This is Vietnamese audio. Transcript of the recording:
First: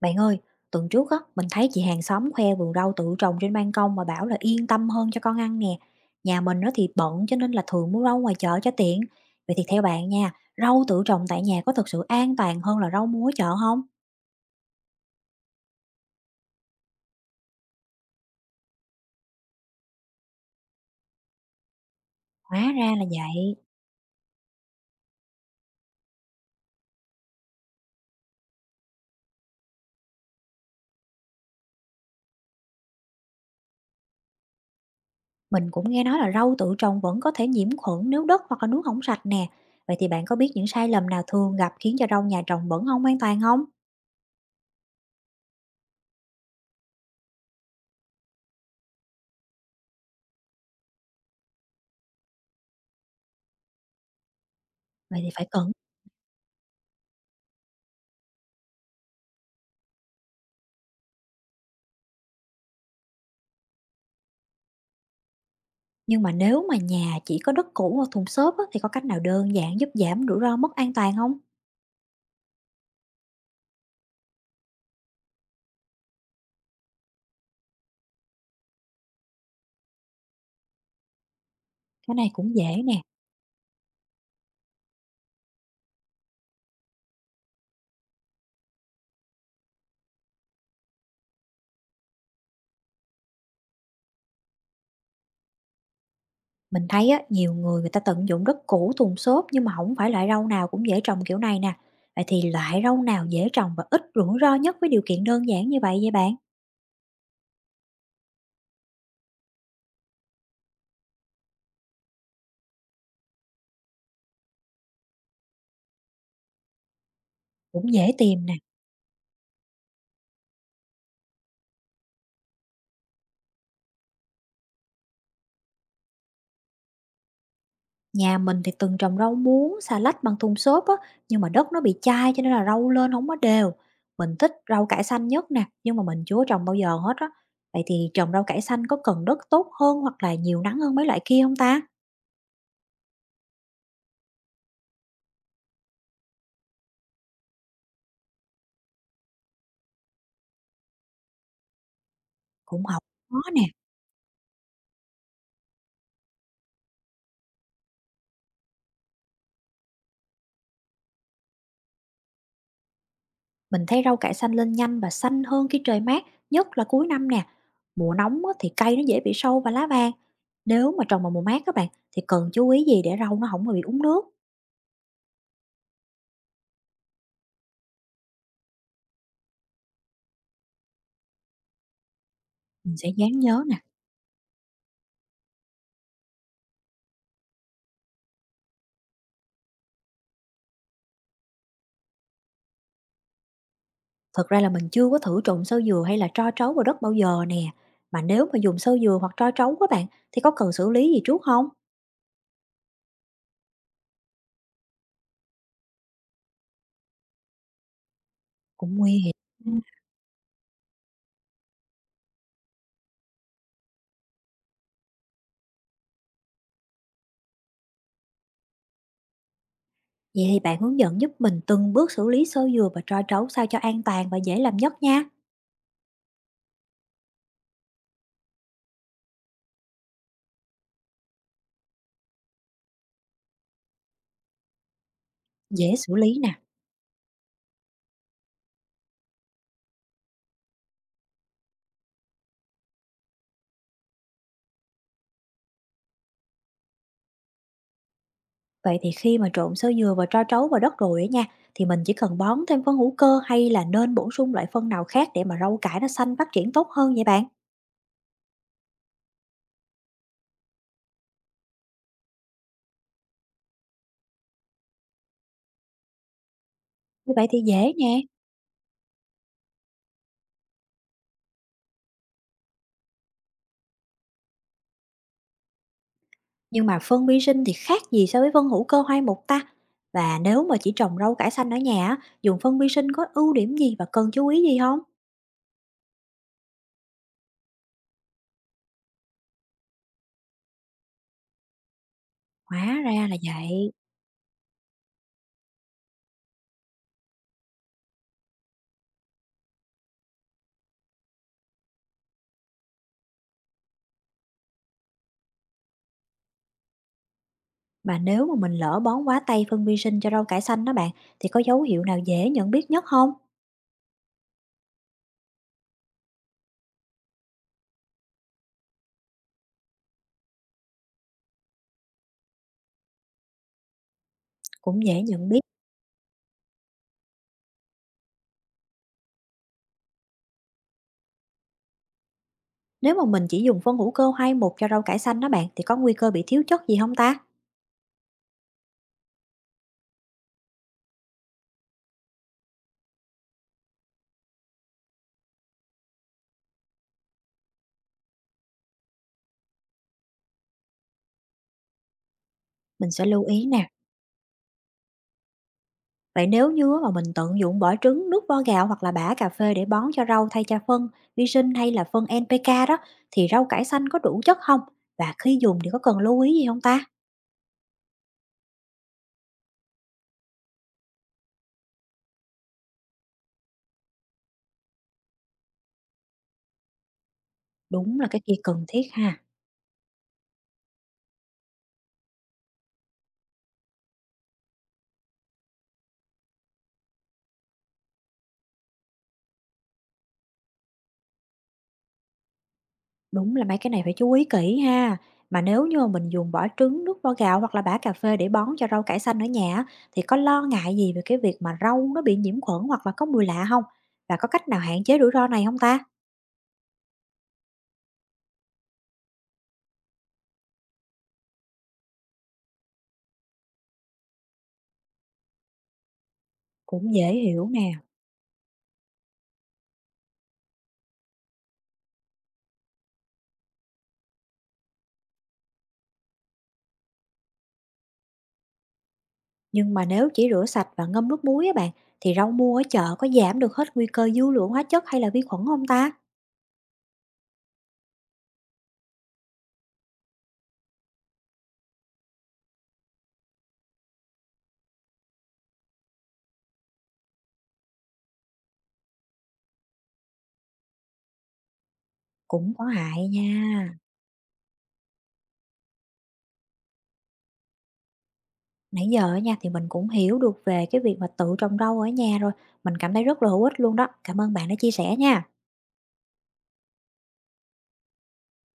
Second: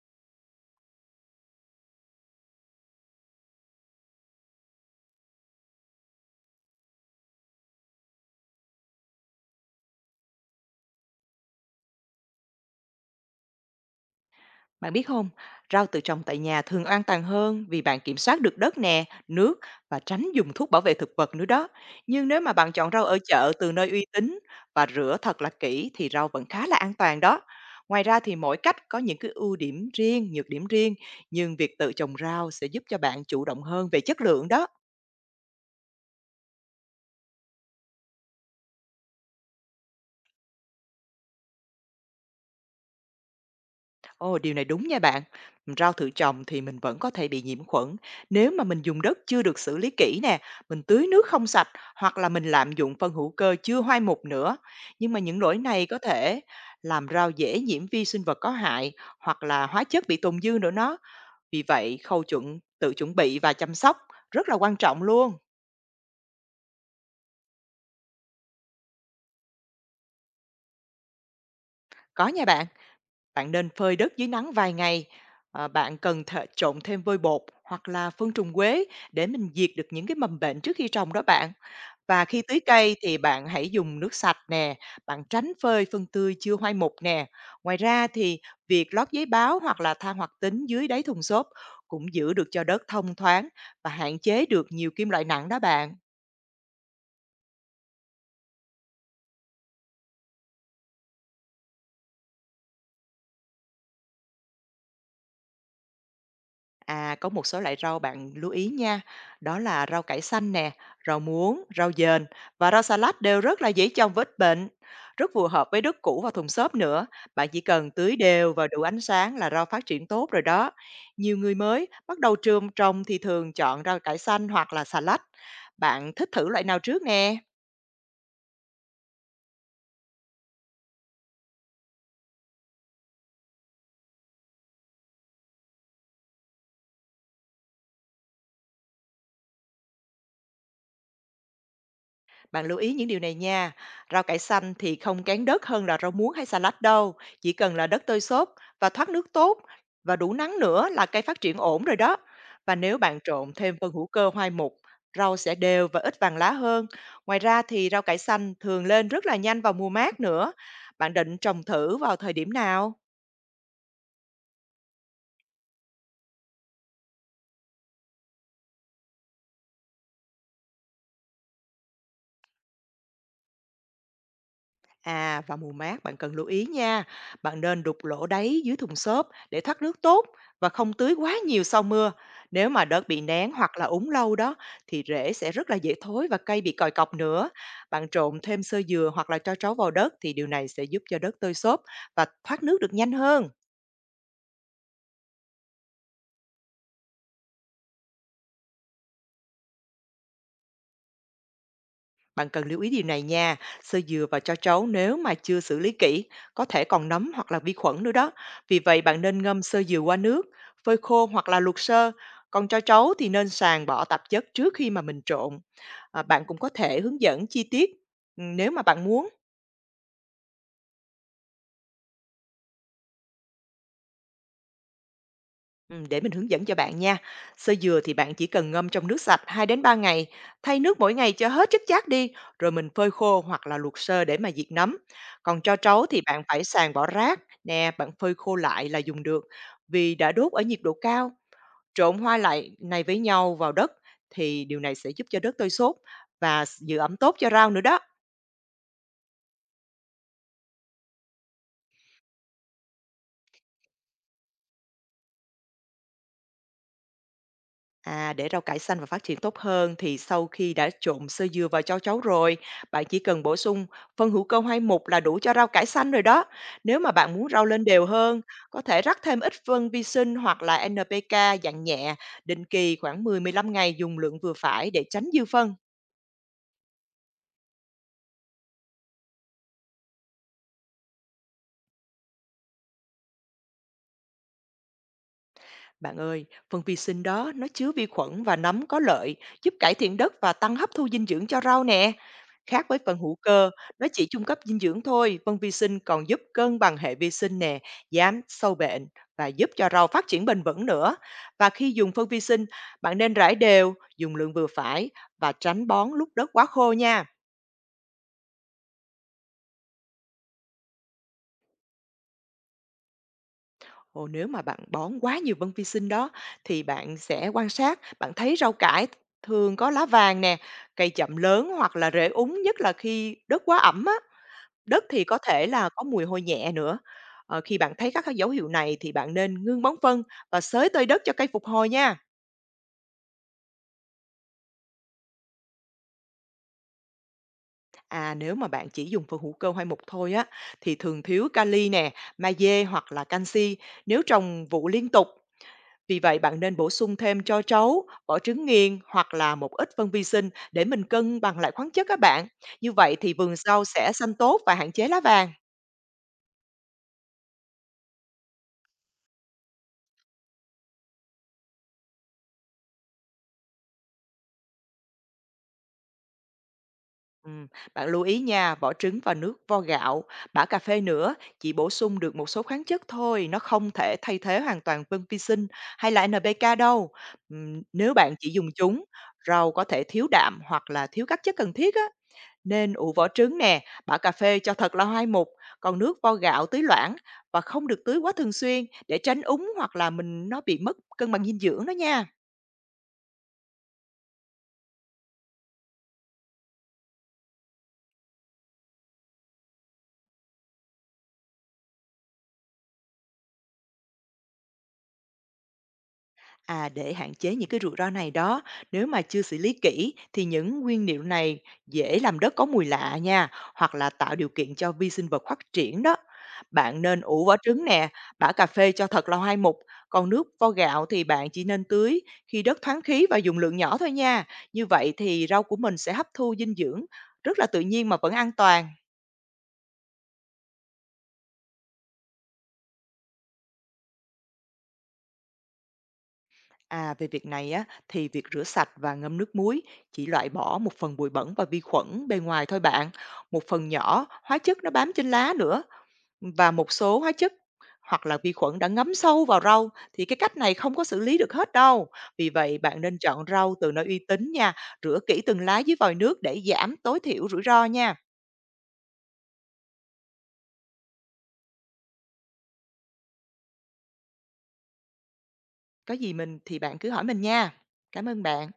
Bạn ơi, tuần trước á, mình thấy chị hàng xóm khoe vườn rau tự trồng trên ban công mà bảo là yên tâm hơn cho con ăn nè. Nhà mình nó thì bận cho nên là thường mua rau ngoài chợ cho tiện. Vậy thì theo bạn nha, rau tự trồng tại nhà có thực sự an toàn hơn là rau mua ở chợ không? Bạn biết không, rau tự trồng tại nhà thường an toàn hơn vì bạn kiểm soát được đất nè, nước và tránh dùng thuốc bảo vệ thực vật nữa đó. Nhưng nếu mà Hóa bạn ra chọn là rau ở chợ vậy. từ nơi uy tín và rửa thật là kỹ thì rau vẫn khá là an toàn đó. Ngoài ra thì mỗi cách có những cái ưu điểm riêng, nhược điểm riêng, nhưng việc tự trồng rau sẽ giúp cho bạn chủ động hơn về chất lượng đó. Mình cũng nghe nói là rau tự trồng vẫn có thể nhiễm khuẩn nếu đất hoặc là nước không sạch nè. Vậy thì bạn có biết những sai lầm nào thường gặp khiến cho rau nhà trồng vẫn không an toàn không? Ồ, điều này đúng nha bạn. Rau tự trồng thì mình vẫn có thể bị nhiễm khuẩn nếu mà mình dùng đất chưa được xử lý kỹ nè, mình tưới nước không sạch hoặc là mình lạm dụng phân hữu cơ chưa hoai mục nữa. Nhưng Vậy mà thì những phải lỗi cẩn. này có thể làm rau dễ nhiễm vi sinh vật có hại hoặc là hóa chất bị tồn dư nữa nó. Vì vậy, khâu tự chuẩn bị và chăm sóc rất là quan trọng luôn. Nhưng mà nếu mà nhà chỉ có đất cũ hoặc thùng xốp á, thì có cách nào đơn giản giúp giảm rủi ro mất an toàn không? Có nha bạn. Bạn nên phơi đất dưới nắng vài ngày. Ờ, bạn cần thợ trộn thêm vôi bột hoặc là phân trùng quế để mình diệt được những cái mầm bệnh trước khi trồng đó bạn. Cái Và này khi cũng tưới dễ cây nè. thì bạn hãy dùng nước sạch nè, bạn tránh phơi phân tươi chưa hoai mục nè. Ngoài ra thì việc lót giấy báo hoặc là than hoạt tính dưới đáy thùng xốp cũng giữ được cho đất thông thoáng và hạn chế được nhiều kim loại nặng đó bạn. Mình thấy á, nhiều người người ta tận dụng đất cũ, thùng xốp, nhưng mà không phải loại rau nào cũng dễ trồng kiểu này nè. Vậy thì loại rau nào dễ trồng và ít rủi ro nhất với điều kiện đơn giản như vậy vậy bạn? À, có một số loại rau bạn lưu ý nha, đó là rau cải xanh nè, rau muống, rau dền và rau salad đều rất là dễ trồng và ít bệnh. Rất phù hợp với đất cũ và thùng xốp nữa. Bạn chỉ cần Cũng dễ tưới tìm đều nè. và đủ ánh sáng là rau phát triển tốt rồi đó. Nhiều người mới bắt đầu trồng thì thường chọn rau cải xanh hoặc là salad. Bạn thích thử loại nào trước nè? Nhà mình thì từng trồng rau muống, xà lách bằng thùng xốp á, nhưng mà đất nó bị chai cho nên là rau lên không có đều. Mình thích rau cải xanh nhất nè, nhưng mà mình chưa có trồng bao giờ hết á. Vậy thì trồng rau cải xanh có cần đất tốt hơn hoặc là nhiều nắng hơn mấy loại kia không ta? Bạn lưu ý những điều này nha, rau cải xanh thì không kén đất hơn là rau muống hay salad đâu, chỉ cần là đất tơi xốp và thoát nước tốt và đủ nắng nữa là cây phát triển ổn rồi đó. Và Cũng nếu không bạn có trộn nè. thêm phân hữu cơ hoai mục, rau sẽ đều và ít vàng lá hơn. Ngoài ra thì rau cải xanh thường lên rất là nhanh vào mùa mát nữa. Bạn định trồng thử vào thời điểm nào? Mình thấy rau cải xanh lên nhanh và xanh hơn khi trời mát, nhất là cuối năm nè. Mùa nóng á, thì cây nó dễ bị sâu và lá vàng. Nếu mà trồng vào mùa mát các bạn, thì cần chú ý gì để rau nó không bị úng nước? À, vào mùa mát bạn cần lưu ý nha. Bạn nên đục lỗ đáy dưới thùng xốp để thoát nước tốt và không tưới quá nhiều sau mưa. Nếu mà Mình sẽ đất bị dán nén nhớ nè. hoặc là úng lâu đó thì rễ sẽ rất là dễ thối và cây bị còi cọc nữa. Bạn trộn thêm xơ dừa hoặc là tro trấu vào đất thì điều này sẽ giúp cho đất tơi xốp và thoát nước được nhanh hơn. Thật ra là mình chưa có thử trộn sơ dừa hay là tro trấu vào đất bao giờ nè. Mà nếu mà dùng sơ dừa hoặc tro trấu các bạn, thì có cần xử lý gì trước không? Bạn cần lưu ý điều này nha, sơ dừa và cho trấu nếu mà chưa xử lý kỹ, có thể còn nấm hoặc là vi khuẩn nữa đó. Vì Cũng vậy nguy bạn hiểm. nên ngâm Ừm. sơ dừa qua nước, phơi khô hoặc là luộc sơ. Còn cho trấu thì nên sàng bỏ tạp chất trước khi mà mình trộn. À, bạn cũng có thể hướng dẫn chi tiết nếu mà bạn muốn. Vậy thì bạn hướng dẫn giúp mình từng bước xử lý sơ dừa và tro trấu sao cho an toàn và dễ làm nhất nha. Để mình hướng dẫn cho bạn nha. Sơ dừa thì bạn chỉ cần ngâm trong nước sạch 2 đến 3 ngày, thay nước mỗi ngày cho hết chất chát đi, rồi mình phơi khô hoặc là luộc sơ để mà diệt nấm. Còn cho Dễ trấu xử thì lý bạn nè. phải xàn bỏ rác nè, bạn phơi khô lại là dùng được. Vì đã đốt ở nhiệt độ cao, trộn hoa lại này với nhau vào đất thì điều này sẽ giúp cho đất tơi xốp và giữ ẩm tốt cho rau nữa đó. Vậy thì khi mà trộn sơ dừa và tro trấu vào đất rồi á nha, thì mình chỉ cần bón thêm phân hữu cơ hay là nên bổ sung loại phân nào khác để mà rau cải nó xanh phát triển tốt hơn vậy bạn? À, để rau cải xanh và phát triển tốt hơn thì sau khi đã trộn sơ dừa vào cho cháu rồi, bạn chỉ cần bổ sung phân hữu cơ hoai mục là đủ cho rau cải xanh rồi đó. Nếu mà Như bạn vậy muốn thì rau lên dễ đều nè. hơn, có thể rắc thêm ít phân vi sinh hoặc là NPK dạng nhẹ, định kỳ khoảng 10 đến 15 ngày dùng lượng vừa phải để tránh dư phân. Nhưng mà phân vi sinh thì khác gì so với phân hữu cơ hoai mục ta? Và nếu mà chỉ trồng rau cải xanh ở nhà á, dùng phân vi sinh có ưu điểm gì và cần chú ý gì không? Bạn ơi, phần vi sinh đó nó chứa vi khuẩn và nấm có lợi, giúp cải thiện đất và tăng hấp thu dinh dưỡng cho rau nè. Khác Hóa với phần ra là hữu cơ, vậy. nó chỉ trung cấp dinh dưỡng thôi, phân vi sinh còn giúp cân bằng hệ vi sinh nè, giảm sâu bệnh và giúp cho rau phát triển bền vững nữa. Và khi dùng phân vi sinh, bạn nên rải đều, dùng lượng vừa phải và tránh bón lúc đất quá khô nha. Mà nếu mà mình lỡ bón quá tay phân vi sinh cho rau cải xanh đó bạn, thì có dấu hiệu nào dễ nhận biết nhất không? Ồ, nếu mà bạn bón quá nhiều bân vi sinh đó thì bạn sẽ quan sát, bạn thấy rau cải thường có lá vàng nè, cây chậm lớn hoặc là rễ úng nhất là khi đất quá ẩm á, đất Cũng dễ thì có nhận biết. thể là có mùi hôi nhẹ nữa. Ờ, khi bạn thấy các cái dấu hiệu này thì bạn nên ngưng bón phân và xới tơi đất cho cây phục hồi nha. Nếu mà mình chỉ dùng phân hữu cơ hoai mục cho rau cải xanh đó bạn, thì có nguy cơ bị thiếu chất gì không ta? À, nếu mà bạn chỉ dùng phân hữu cơ hay mục thôi á thì thường thiếu kali nè, magie hoặc là canxi nếu trồng vụ liên tục. Vì vậy bạn nên bổ sung thêm cho trấu, vỏ trứng nghiền hoặc là một ít phân vi sinh để mình cân bằng lại khoáng chất các bạn. Như Mình vậy sẽ thì lưu vườn ý rau nè. sẽ xanh tốt và hạn chế lá vàng. Vậy nếu như mà mình tận dụng vỏ trứng, nước vo gạo hoặc là bã cà phê để bón cho rau thay cho phân vi sinh hay là phân NPK đó, thì rau cải xanh có đủ chất không? Và khi dùng thì có cần lưu ý gì không ta? Ừm, Bạn lưu ý nha, vỏ trứng và nước vo gạo, bã cà phê nữa, chỉ bổ sung được một số khoáng chất thôi, nó không thể thay thế hoàn toàn phân vi sinh hay là NPK đâu. Nếu Đúng là bạn cái chỉ kia dùng cần thiết chúng, ha. rau có thể thiếu đạm hoặc là thiếu các chất cần thiết á. Nên ủ vỏ trứng nè, bã cà phê cho thật là hoai mục, còn nước vo gạo tưới loãng và không được tưới quá thường xuyên để tránh úng hoặc là mình nó bị mất cân bằng dinh dưỡng đó nha. Đúng là mấy cái này phải chú ý kỹ ha. Mà nếu như mà mình dùng vỏ trứng, nước vo gạo hoặc là bã cà phê để bón cho rau cải xanh ở nhà á, thì có lo ngại gì về cái việc mà rau nó bị nhiễm khuẩn hoặc là có mùi lạ không? Và có cách nào hạn chế rủi ro này không ta? À, để hạn chế những cái rủi ro này đó, nếu mà chưa xử lý kỹ thì những nguyên liệu này dễ làm đất có mùi lạ nha, hoặc là tạo điều kiện cho vi sinh vật phát triển đó. Bạn Cũng nên dễ ủ vỏ hiểu trứng nè. nè, bã cà phê cho thật là hoai mục, còn nước vo gạo thì bạn chỉ nên tưới khi đất thoáng khí và dùng lượng nhỏ thôi nha. Như vậy thì rau của mình sẽ hấp thu dinh dưỡng rất là tự nhiên mà vẫn an toàn. Nhưng mà nếu chỉ rửa sạch và ngâm nước muối á bạn, thì rau mua ở chợ có giảm được hết nguy cơ dư lượng hóa chất hay là vi khuẩn không ta? À, về việc này á, thì việc rửa sạch và ngâm nước muối chỉ loại bỏ một phần bụi bẩn và vi khuẩn bề ngoài thôi bạn. Một phần nhỏ hóa chất nó bám trên lá nữa và một số hóa chất hoặc là vi khuẩn đã ngấm sâu vào rau thì cái cách này không có xử lý được hết đâu. Vì Cũng vậy có bạn nên hại chọn rau nha. từ nơi uy tín nha, rửa kỹ từng lá dưới vòi nước để giảm tối thiểu rủi ro nha. Nãy giờ á nha thì mình cũng hiểu được về cái việc mà tự trồng rau ở nhà rồi. Mình cảm thấy rất là hữu ích luôn đó. Cảm ơn bạn đã chia sẻ nha. Có gì mình thì bạn cứ hỏi mình nha. Cảm ơn bạn.